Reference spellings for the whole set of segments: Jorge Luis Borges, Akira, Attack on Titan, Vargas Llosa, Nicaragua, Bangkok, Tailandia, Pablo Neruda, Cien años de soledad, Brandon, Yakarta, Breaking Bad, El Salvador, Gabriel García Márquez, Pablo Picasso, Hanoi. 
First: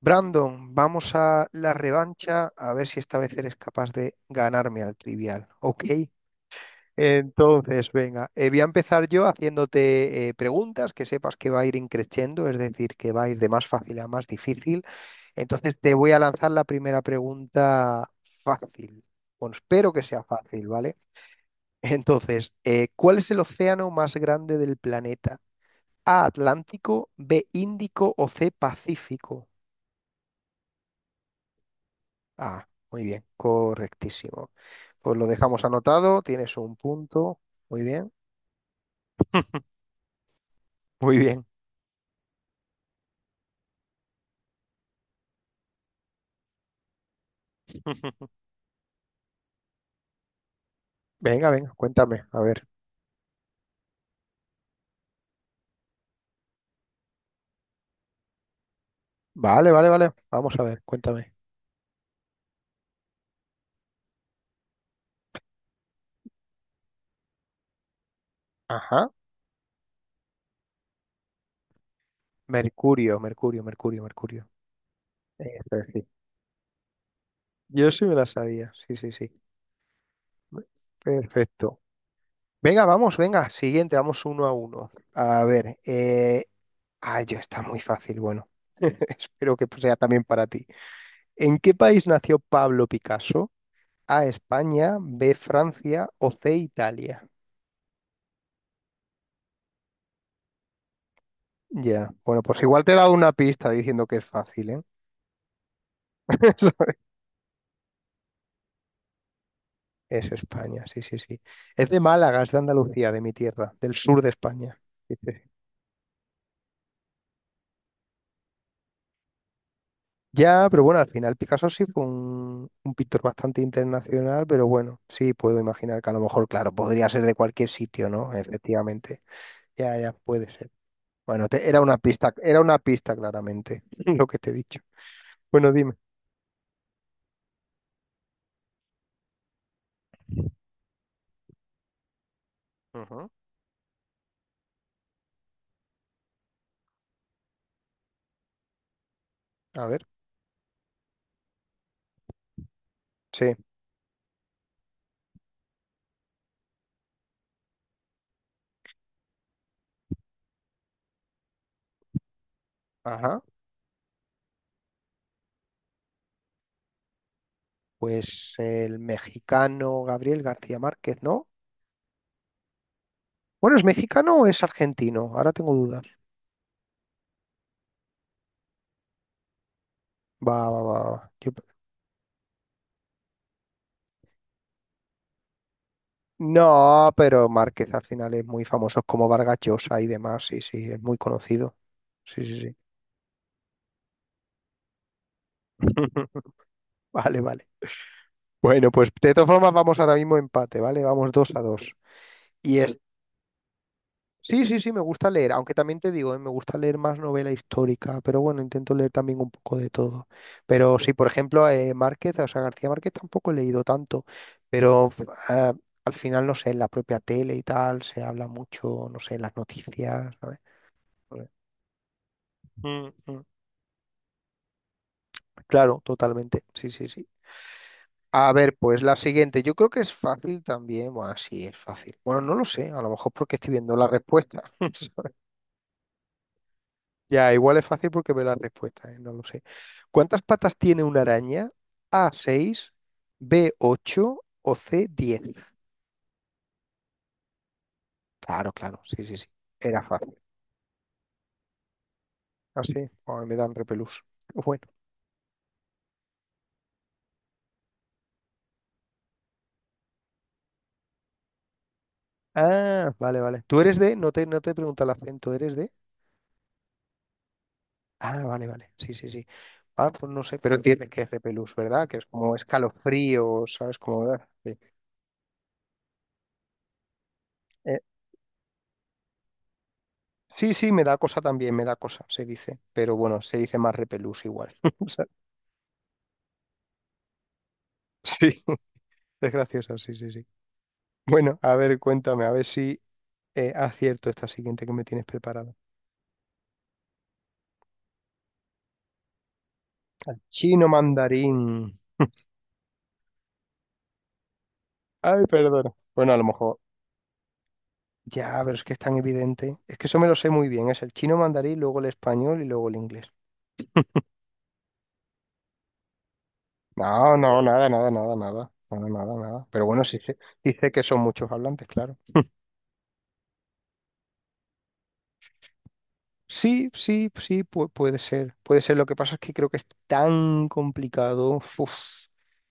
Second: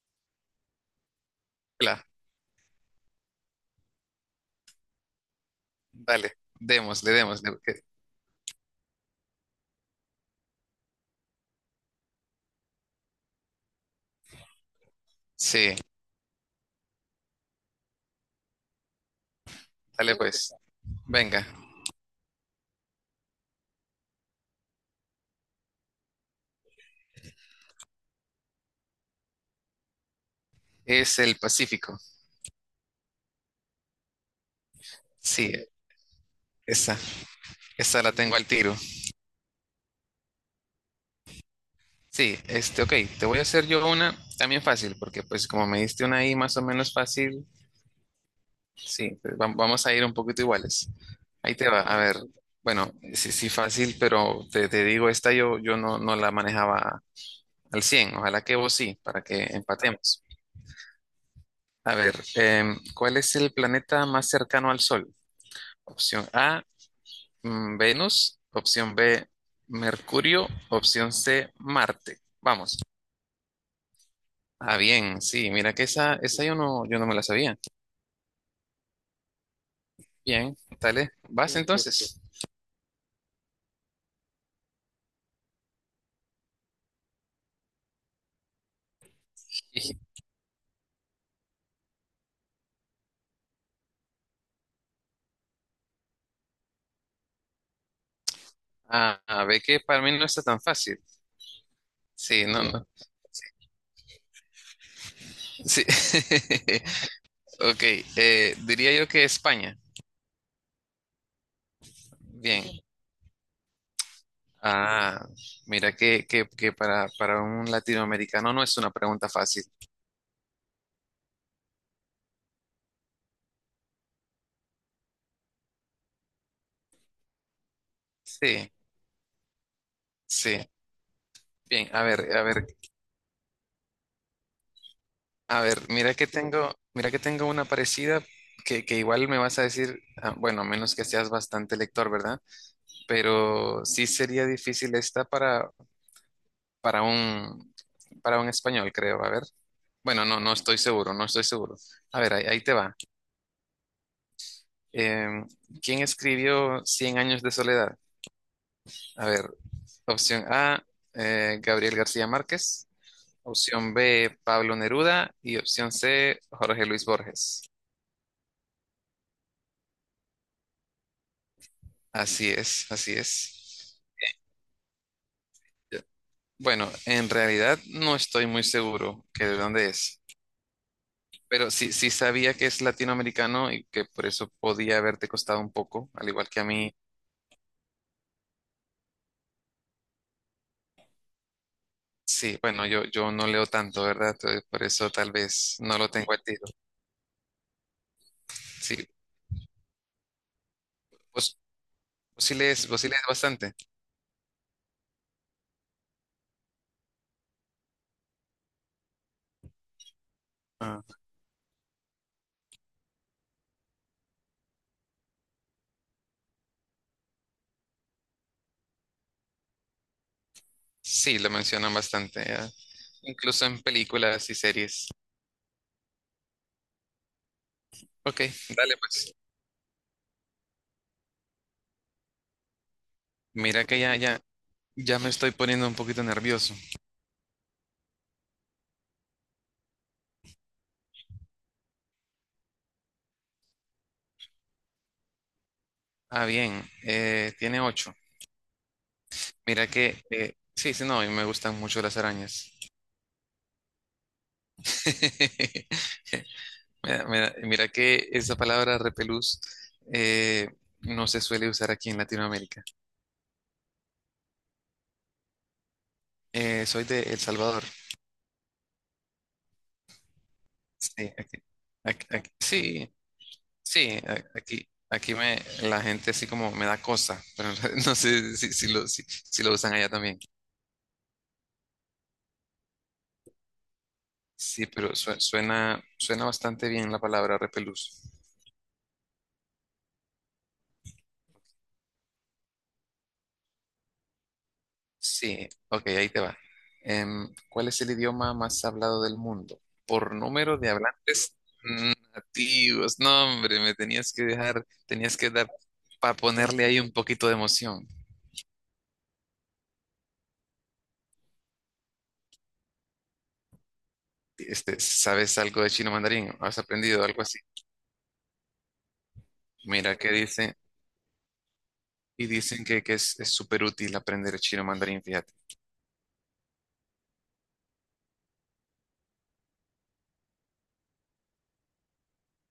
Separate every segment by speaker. Speaker 1: Brandon, vamos a la
Speaker 2: Claro,
Speaker 1: revancha a ver si esta vez eres capaz de ganarme al trivial, ¿ok?
Speaker 2: dale, démosle, démosle.
Speaker 1: Entonces, venga, voy a empezar yo haciéndote preguntas que sepas que va a ir increciendo, es decir, que va a ir de más fácil a más difícil. Entonces,
Speaker 2: Sí,
Speaker 1: te voy a lanzar la primera pregunta fácil. Bueno, espero que
Speaker 2: dale
Speaker 1: sea
Speaker 2: pues.
Speaker 1: fácil, ¿vale?
Speaker 2: Venga,
Speaker 1: Entonces, ¿cuál es el océano más grande del planeta? A, Atlántico, B, Índico o C, Pacífico.
Speaker 2: es el Pacífico.
Speaker 1: Ah, muy bien, correctísimo. Pues lo
Speaker 2: Sí,
Speaker 1: dejamos anotado, tienes un
Speaker 2: esa,
Speaker 1: punto. Muy
Speaker 2: esa la
Speaker 1: bien,
Speaker 2: tengo al tiro.
Speaker 1: muy bien.
Speaker 2: Sí, ok, te voy a hacer yo una también fácil, porque pues como me diste una ahí más o menos fácil, sí, pues, vamos a ir un poquito iguales.
Speaker 1: Venga,
Speaker 2: Ahí te
Speaker 1: venga,
Speaker 2: va, a ver,
Speaker 1: cuéntame, a ver.
Speaker 2: bueno, sí, sí, fácil, pero te digo, esta yo no la manejaba al 100, ojalá que vos sí, para que
Speaker 1: Vale, vale, vale.
Speaker 2: empatemos.
Speaker 1: Vamos a ver, cuéntame.
Speaker 2: A ver, ¿cuál es el planeta más cercano al Sol? Opción A, Venus, opción
Speaker 1: Ajá.
Speaker 2: B, Mercurio, opción C, Marte. Vamos.
Speaker 1: Mercurio, Mercurio, Mercurio, Mercurio.
Speaker 2: Ah, bien, sí, mira
Speaker 1: Eso
Speaker 2: que
Speaker 1: es, sí.
Speaker 2: esa yo no me la sabía.
Speaker 1: Yo sí me la sabía, sí, sí, sí.
Speaker 2: Bien, dale, vas
Speaker 1: Perfecto.
Speaker 2: entonces.
Speaker 1: Venga, vamos, venga, siguiente, vamos uno a uno. A ver, Ay, ya está muy fácil, bueno, espero que
Speaker 2: Y-
Speaker 1: sea también para ti. ¿En qué país nació Pablo Picasso? A España, B Francia o C Italia.
Speaker 2: Ah, ah, ve que para mí no está tan fácil.
Speaker 1: Ya, bueno,
Speaker 2: Sí,
Speaker 1: pues
Speaker 2: no, no,
Speaker 1: igual
Speaker 2: no.
Speaker 1: te he dado una pista diciendo que es fácil, ¿eh?
Speaker 2: Sí. Ok, diría yo que España.
Speaker 1: Es España, sí, sí, sí. Es de Málaga, es de
Speaker 2: Bien.
Speaker 1: Andalucía, de mi tierra, del sur de España. Sí,
Speaker 2: Ah,
Speaker 1: sí, sí.
Speaker 2: mira que para un latinoamericano no es una pregunta fácil.
Speaker 1: Ya, pero bueno, al final Picasso sí fue un pintor bastante internacional, pero bueno, sí puedo imaginar que a lo mejor, claro, podría ser de cualquier sitio, ¿no?
Speaker 2: Sí,
Speaker 1: Efectivamente. Ya, ya, puede
Speaker 2: sí.
Speaker 1: ser. Bueno,
Speaker 2: Bien, a ver, a
Speaker 1: era
Speaker 2: ver.
Speaker 1: una pista claramente, lo que te he dicho.
Speaker 2: A
Speaker 1: Bueno,
Speaker 2: ver,
Speaker 1: dime.
Speaker 2: mira que tengo una parecida que igual me vas a decir, ah, bueno, a menos que seas bastante lector, ¿verdad?
Speaker 1: Ujú.
Speaker 2: Pero sí sería difícil esta para, para un, para un español, creo. A ver.
Speaker 1: A ver,
Speaker 2: Bueno, no, no estoy seguro, no estoy seguro. A ver, ahí, ahí te va.
Speaker 1: sí,
Speaker 2: Em, ¿Quién escribió Cien años de soledad? A ver, opción A, Gabriel García Márquez,
Speaker 1: ajá.
Speaker 2: opción B, Pablo Neruda y opción C, Jorge Luis Borges.
Speaker 1: Pues el mexicano Gabriel García Márquez, ¿no?
Speaker 2: Así es, así
Speaker 1: Bueno, ¿es
Speaker 2: es.
Speaker 1: mexicano o es argentino? Ahora tengo dudas.
Speaker 2: Bueno, en realidad no estoy muy seguro que de dónde es,
Speaker 1: Va, va, va, va.
Speaker 2: pero sí, sí sabía que es latinoamericano y que por eso podía haberte costado un poco, al igual que a mí.
Speaker 1: No, pero Márquez al final es muy famoso, es como Vargas Llosa y demás. Sí, sí, es muy conocido. Sí,
Speaker 2: Sí,
Speaker 1: sí, sí.
Speaker 2: bueno, yo no leo tanto, ¿verdad? Entonces, por eso tal vez no lo tengo al tiro.
Speaker 1: Vale, vale. Bueno,
Speaker 2: Sí,
Speaker 1: pues de todas formas vamos ahora mismo empate, ¿vale? Vamos dos
Speaker 2: vos,
Speaker 1: a dos. Y es
Speaker 2: vos sí lees bastante.
Speaker 1: Sí, sí, sí, me gusta leer, aunque también te digo, me gusta leer más novela histórica, pero bueno, intento leer también un poco de todo. Pero
Speaker 2: Ah.
Speaker 1: sí, por ejemplo, Márquez, o sea, García Márquez tampoco he leído tanto, pero al final, no sé, en la propia tele y tal, se habla mucho, no sé, en las noticias, ¿sabes?
Speaker 2: Sí,
Speaker 1: Vale.
Speaker 2: lo mencionan bastante, ¿eh?
Speaker 1: Mm, mm.
Speaker 2: Incluso en películas y series.
Speaker 1: Claro, totalmente, sí, sí, sí.
Speaker 2: Ok,
Speaker 1: A ver,
Speaker 2: dale
Speaker 1: pues la
Speaker 2: pues.
Speaker 1: siguiente, yo creo que es fácil también, bueno, sí, es fácil. Bueno, no lo sé, a lo mejor porque estoy
Speaker 2: Mira
Speaker 1: viendo
Speaker 2: que
Speaker 1: la
Speaker 2: ya, ya,
Speaker 1: respuesta.
Speaker 2: ya me estoy poniendo un poquito nervioso.
Speaker 1: Ya, igual es fácil porque ve la respuesta, ¿eh? No lo sé. ¿Cuántas patas tiene una araña? A, 6, B, 8 o C, 10.
Speaker 2: Ah, bien, tiene ocho.
Speaker 1: Claro, claro, sí, sí, sí.
Speaker 2: Mira
Speaker 1: Era fácil.
Speaker 2: sí, sí, no, y me gustan mucho las arañas.
Speaker 1: Ah, sí. Ay, me dan repelús. Bueno.
Speaker 2: Mira, mira que esa palabra repelús eh, no se suele usar aquí en Latinoamérica.
Speaker 1: Ah, vale, vale. ¿Tú eres de? No te pregunta el acento, ¿eres de?
Speaker 2: Soy de El Salvador.
Speaker 1: Ah, vale, vale. Sí, sí, sí. Ah, pues no sé, pero entiendes
Speaker 2: Sí,
Speaker 1: que es
Speaker 2: ac-
Speaker 1: repelús, ¿verdad? Que es como
Speaker 2: sí,
Speaker 1: escalofrío, ¿sabes?
Speaker 2: sí,
Speaker 1: Como... ah, sí.
Speaker 2: aquí, la gente así como me da cosa, pero
Speaker 1: Eh,
Speaker 2: no sé si si lo usan allá también.
Speaker 1: sí, sí, me da cosa también, me da cosa, se dice. Pero bueno, se dice más repelús igual.
Speaker 2: Sí,
Speaker 1: O
Speaker 2: pero
Speaker 1: sea,
Speaker 2: suena, suena bastante bien la palabra repelús.
Speaker 1: sí. Es graciosa, sí, sí, sí. Bueno, a ver, cuéntame, a ver si acierto esta siguiente que me tienes
Speaker 2: Sí,
Speaker 1: preparada.
Speaker 2: ok, ahí te va. ¿Cuál es el idioma más hablado del mundo? Por número
Speaker 1: Chino
Speaker 2: de hablantes
Speaker 1: mandarín.
Speaker 2: nativos. No, hombre, me tenías que dejar, tenías
Speaker 1: Ay,
Speaker 2: que dar
Speaker 1: perdona. Bueno,
Speaker 2: para
Speaker 1: a lo mejor.
Speaker 2: ponerle ahí un poquito de emoción.
Speaker 1: Ya, pero es que es tan evidente. Es que eso me lo sé muy bien. Es el chino mandarín, luego el español y luego el inglés.
Speaker 2: Este, ¿sabes algo de chino mandarín? ¿Has aprendido
Speaker 1: No,
Speaker 2: algo así?
Speaker 1: no, nada, nada, nada, nada. Nada, nada, nada. Pero bueno,
Speaker 2: Mira, que
Speaker 1: sí
Speaker 2: dice,
Speaker 1: sé que son muchos hablantes, claro.
Speaker 2: y dicen que es súper útil aprender chino mandarín, fíjate.
Speaker 1: Sí, sí, sí, puede ser. Puede ser. Lo que pasa es que creo que es tan complicado. Uf,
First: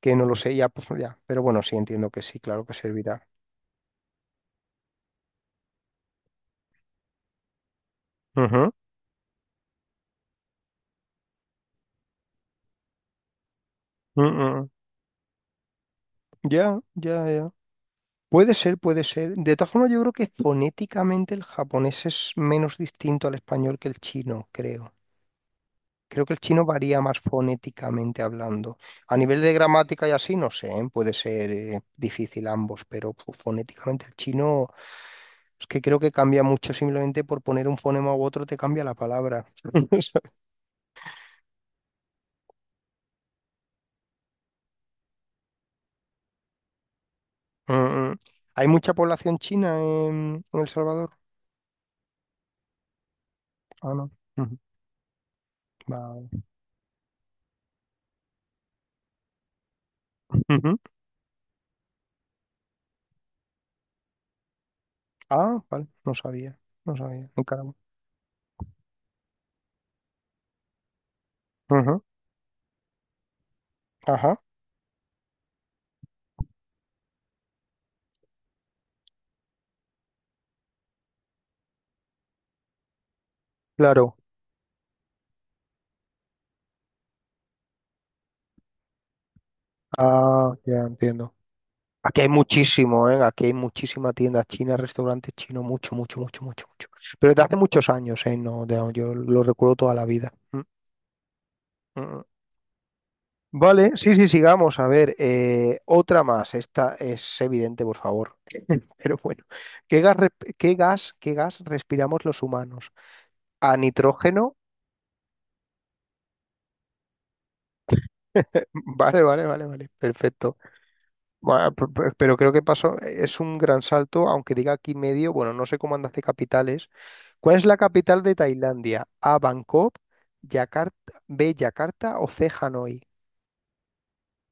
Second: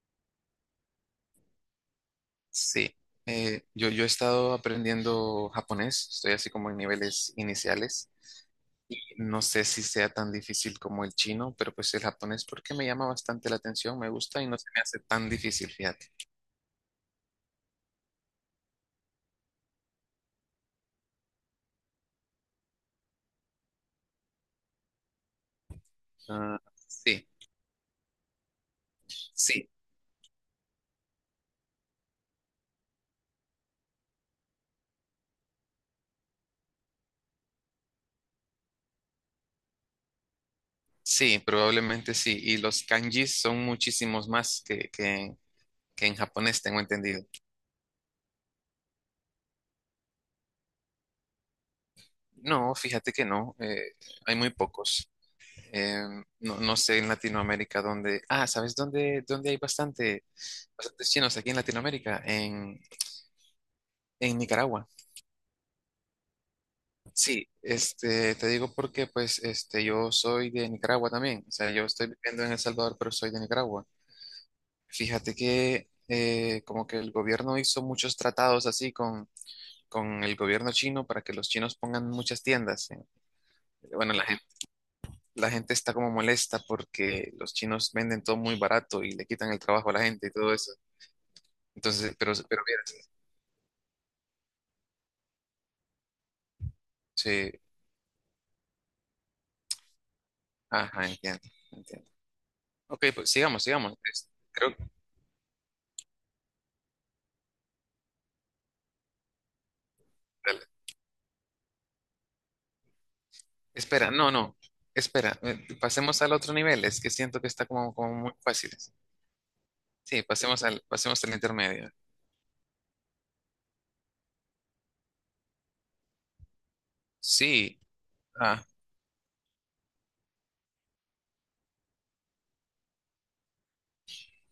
Speaker 1: que no lo sé ya, pues ya. Pero bueno, sí entiendo que sí, claro que
Speaker 2: Sí,
Speaker 1: servirá.
Speaker 2: yo, yo he estado aprendiendo japonés, estoy así como en niveles iniciales.
Speaker 1: Ujú,
Speaker 2: No sé si sea tan difícil como el chino, pero pues el japonés porque me llama bastante la atención, me gusta y no se
Speaker 1: ujú.
Speaker 2: me hace tan difícil, fíjate.
Speaker 1: Ya, ya, ya. Puede ser, puede ser. De todas formas, yo creo que fonéticamente el japonés es menos distinto al español que el chino, creo. Creo que el
Speaker 2: Ah,
Speaker 1: chino varía más
Speaker 2: sí,
Speaker 1: fonéticamente hablando. A nivel de
Speaker 2: sí,
Speaker 1: gramática y así, no sé, ¿eh? Puede ser difícil ambos, pero fonéticamente el chino es que creo que cambia mucho simplemente por poner un fonema u otro te cambia la palabra.
Speaker 2: sí, probablemente sí. Y los kanjis son muchísimos más que en japonés, tengo entendido.
Speaker 1: Mm, mm. ¿Hay mucha población china en El Salvador?
Speaker 2: No, fíjate que no,
Speaker 1: Ah, no.
Speaker 2: hay muy
Speaker 1: Ujú.
Speaker 2: pocos. Eh,
Speaker 1: Vale.
Speaker 2: no, no sé en Latinoamérica dónde... Ah, ¿sabes dónde hay bastante,
Speaker 1: Ujú.
Speaker 2: bastantes chinos aquí en Latinoamérica? En Nicaragua.
Speaker 1: Ah, vale, no sabía, no sabía, no
Speaker 2: Sí,
Speaker 1: caramba.
Speaker 2: te digo porque pues este, yo soy de Nicaragua también, o sea, yo
Speaker 1: Ujú,
Speaker 2: estoy viviendo en El Salvador, pero soy de Nicaragua.
Speaker 1: ajá,
Speaker 2: Fíjate que como que el gobierno hizo muchos tratados así con el gobierno chino para que los chinos pongan muchas tiendas. Bueno,
Speaker 1: claro.
Speaker 2: la gente está como molesta porque los chinos venden todo muy barato y le quitan el trabajo a la gente y todo
Speaker 1: Ah,
Speaker 2: eso.
Speaker 1: ya entiendo.
Speaker 2: Entonces,
Speaker 1: Aquí hay
Speaker 2: pero, vieras,
Speaker 1: muchísimo, ¿eh? Aquí hay muchísima tienda china, restaurantes chinos, mucho, mucho, mucho, mucho, mucho. Pero de
Speaker 2: sí,
Speaker 1: hace muchos años, ¿eh? No, yo lo recuerdo toda la vida. Mm,
Speaker 2: ajá, entiendo,
Speaker 1: mm,
Speaker 2: entiendo.
Speaker 1: mm.
Speaker 2: Ok, pues sigamos,
Speaker 1: Vale,
Speaker 2: sigamos.
Speaker 1: sí, sí, sigamos. A ver, otra más. Esta es evidente, por favor. Pero bueno, ¿qué gas, qué gas respiramos los humanos? A
Speaker 2: Espera, no,
Speaker 1: nitrógeno.
Speaker 2: no. Espera, pasemos al otro nivel. Es que siento que está como, como muy fácil.
Speaker 1: Vale, vale, vale, vale.
Speaker 2: Sí,
Speaker 1: Perfecto.
Speaker 2: pasemos al
Speaker 1: Bueno,
Speaker 2: intermedio.
Speaker 1: pero creo que pasó, es un gran salto, aunque diga aquí medio, bueno, no sé cómo andas de capitales. ¿Cuál es la
Speaker 2: Sí.
Speaker 1: capital de
Speaker 2: Ah,
Speaker 1: Tailandia? A, Bangkok, B, Yakarta o C, Hanoi.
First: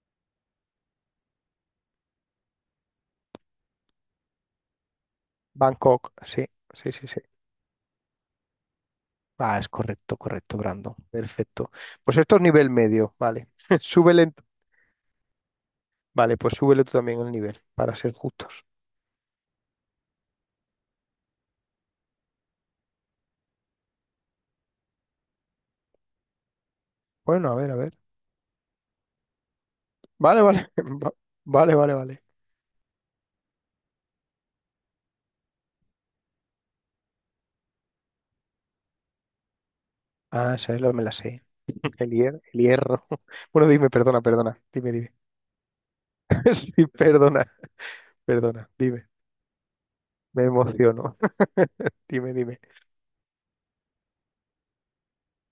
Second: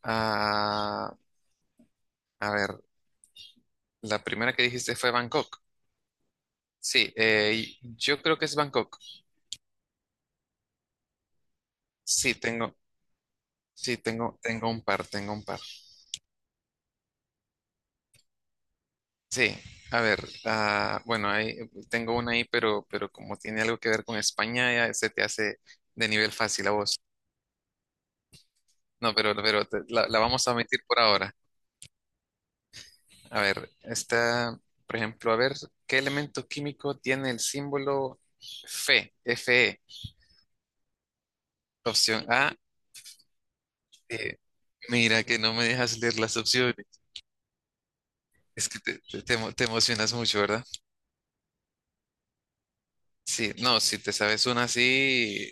Speaker 2: ah, a ver, la primera que dijiste fue Bangkok.
Speaker 1: Bangkok, sí, sí, sí,
Speaker 2: Sí,
Speaker 1: sí.
Speaker 2: yo creo que es Bangkok.
Speaker 1: Ah, es correcto, correcto, Brando. Perfecto. Pues
Speaker 2: Sí,
Speaker 1: esto es nivel
Speaker 2: tengo,
Speaker 1: medio, vale.
Speaker 2: sí,
Speaker 1: Súbele, en-
Speaker 2: tengo, tengo un par, tengo un par.
Speaker 1: vale, pues súbele tú también el nivel, para ser justos.
Speaker 2: Sí, a ver, ah, bueno, ahí tengo una ahí, pero como tiene algo que ver con España, ya se te hace de nivel fácil a vos.
Speaker 1: Bueno, a ver, a ver.
Speaker 2: No, pero, la la
Speaker 1: Vale,
Speaker 2: vamos a
Speaker 1: vale.
Speaker 2: omitir por ahora.
Speaker 1: Vale, vale, vale.
Speaker 2: A ver, está, por ejemplo, a ver, ¿qué elemento químico tiene el símbolo Fe? Fe.
Speaker 1: Ah, esa es la me la sé.
Speaker 2: Opción A.
Speaker 1: El hierro. Bueno, dime, perdona,
Speaker 2: eh,
Speaker 1: perdona. Dime, dime.
Speaker 2: mira que no me dejas leer las opciones.
Speaker 1: Sí, perdona, perdona,
Speaker 2: Es que
Speaker 1: dime,
Speaker 2: te te emocionas mucho,
Speaker 1: me
Speaker 2: ¿verdad?
Speaker 1: emociono. Dime, dime,
Speaker 2: Sí, no, si te sabes una así,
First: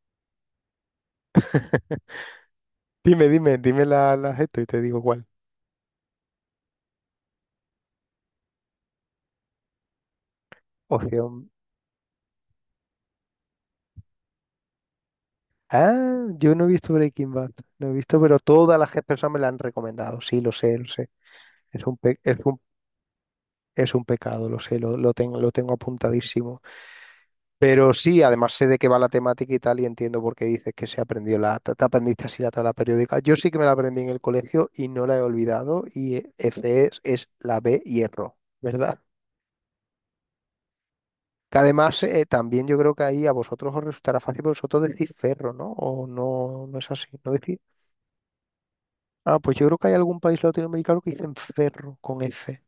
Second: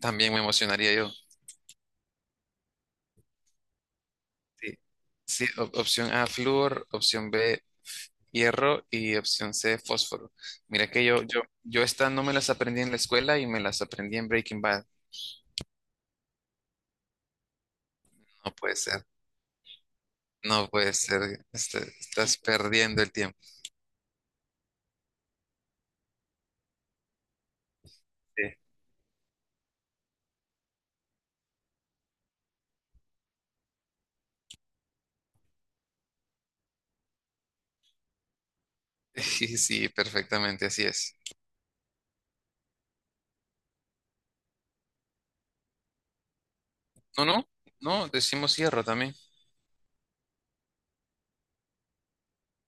Speaker 2: también me emocionaría yo.
Speaker 1: dime, dime la, las esto y
Speaker 2: Sí,
Speaker 1: te digo cuál.
Speaker 2: sí, opción A, flúor, opción B, hierro y opción C, fósforo. Mira que
Speaker 1: Ocean.
Speaker 2: yo esta no me las aprendí en la escuela y me las aprendí en Breaking Bad.
Speaker 1: Ah, yo no he visto Breaking Bad, no he visto, pero
Speaker 2: No puede
Speaker 1: todas las
Speaker 2: ser.
Speaker 1: personas me la han recomendado. Sí, lo
Speaker 2: No
Speaker 1: sé, lo
Speaker 2: puede
Speaker 1: sé.
Speaker 2: ser, este,
Speaker 1: Es un, pe- es
Speaker 2: estás
Speaker 1: un,
Speaker 2: perdiendo el tiempo.
Speaker 1: es un pecado, lo sé, lo tengo apuntadísimo. Pero sí, además sé de qué va la temática y tal, y entiendo por qué dices que se aprendió la, te aprendiste así la tabla periódica. Yo sí que me la aprendí en el colegio y no la he olvidado, y E, F es la B hierro, ¿verdad?
Speaker 2: Sí, sí, perfectamente, así es.
Speaker 1: Que además también yo creo que ahí a vosotros os resultará fácil porque vosotros decís ferro, ¿no? O no, no es así,
Speaker 2: No,
Speaker 1: ¿no
Speaker 2: no,
Speaker 1: decís?
Speaker 2: no, decimos cierra también.
Speaker 1: Ah, pues yo creo que hay algún país latinoamericano que dicen ferro con F,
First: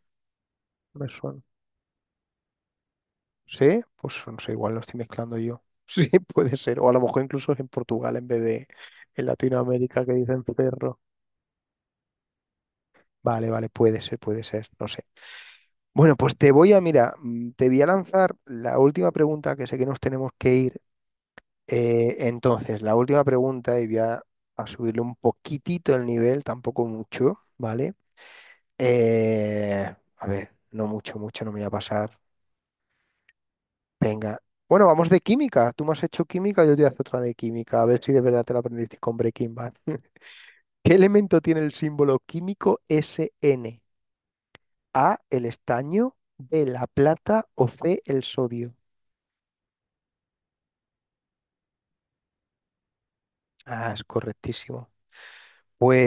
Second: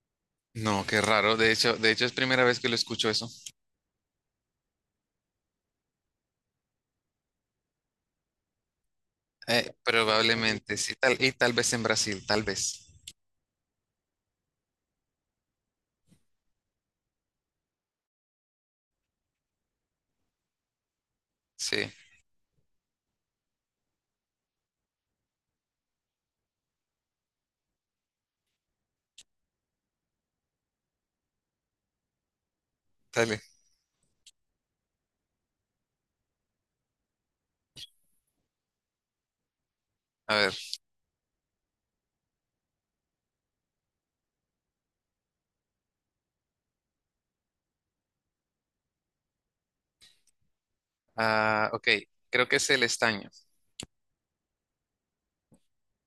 Speaker 2: No, qué
Speaker 1: me
Speaker 2: raro.
Speaker 1: suena.
Speaker 2: De hecho es primera vez que lo escucho eso.
Speaker 1: ¿Sí? Pues no sé, igual lo estoy mezclando yo. Sí, puede ser. O a lo mejor incluso es en Portugal en vez de en Latinoamérica que dicen
Speaker 2: Probablemente, sí,
Speaker 1: ferro.
Speaker 2: tal, y tal vez en Brasil, tal vez.
Speaker 1: Vale, vale, puede ser, no sé. Bueno, pues te voy a, mira, mm, te voy a lanzar la última pregunta que sé que nos tenemos que ir.
Speaker 2: Sí,
Speaker 1: Entonces, la última pregunta, y a subirle un poquitito el nivel, tampoco mucho, ¿vale? A ver, no mucho, mucho, no me voy a pasar.
Speaker 2: dale.
Speaker 1: Venga. Bueno, vamos de química. Tú me has hecho química, yo te hago otra de química. A ver si de verdad te la aprendiste con Breaking Bad.
Speaker 2: A ver.
Speaker 1: ¿Qué elemento tiene el símbolo químico SN? A, el estaño, B, la plata o C, el sodio.
Speaker 2: Ah, ok, creo que es el estaño.
Speaker 1: Ah, es correctísimo.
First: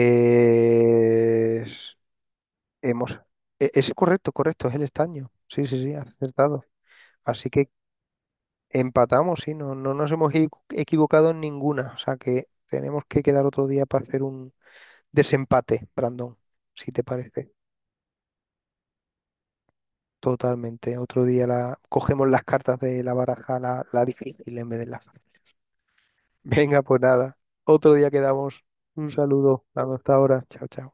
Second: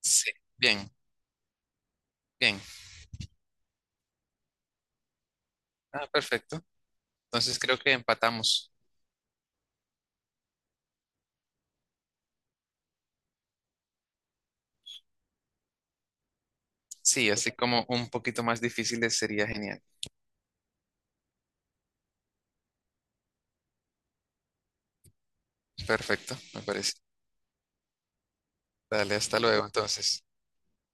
Speaker 2: Sí, bien, bien.
Speaker 1: Hemos. Es correcto, correcto, es el estaño. Sí, sí, sí,
Speaker 2: Ah, perfecto.
Speaker 1: acertado. Así
Speaker 2: Entonces
Speaker 1: que
Speaker 2: creo que empatamos.
Speaker 1: empatamos, sí, no, no nos hemos equivocado en ninguna. O sea que tenemos que quedar otro día para hacer un desempate, Brandon, si te
Speaker 2: Sí,
Speaker 1: parece.
Speaker 2: así como un poquito más difíciles sería genial.
Speaker 1: Totalmente. Otro día la... cogemos las cartas de la baraja, la difícil en vez de la fácil.
Speaker 2: Perfecto, me
Speaker 1: Venga,
Speaker 2: parece.
Speaker 1: pues nada. Otro día quedamos. Un
Speaker 2: Dale, hasta
Speaker 1: saludo.
Speaker 2: luego
Speaker 1: Hasta
Speaker 2: entonces.
Speaker 1: ahora. Chao, chao.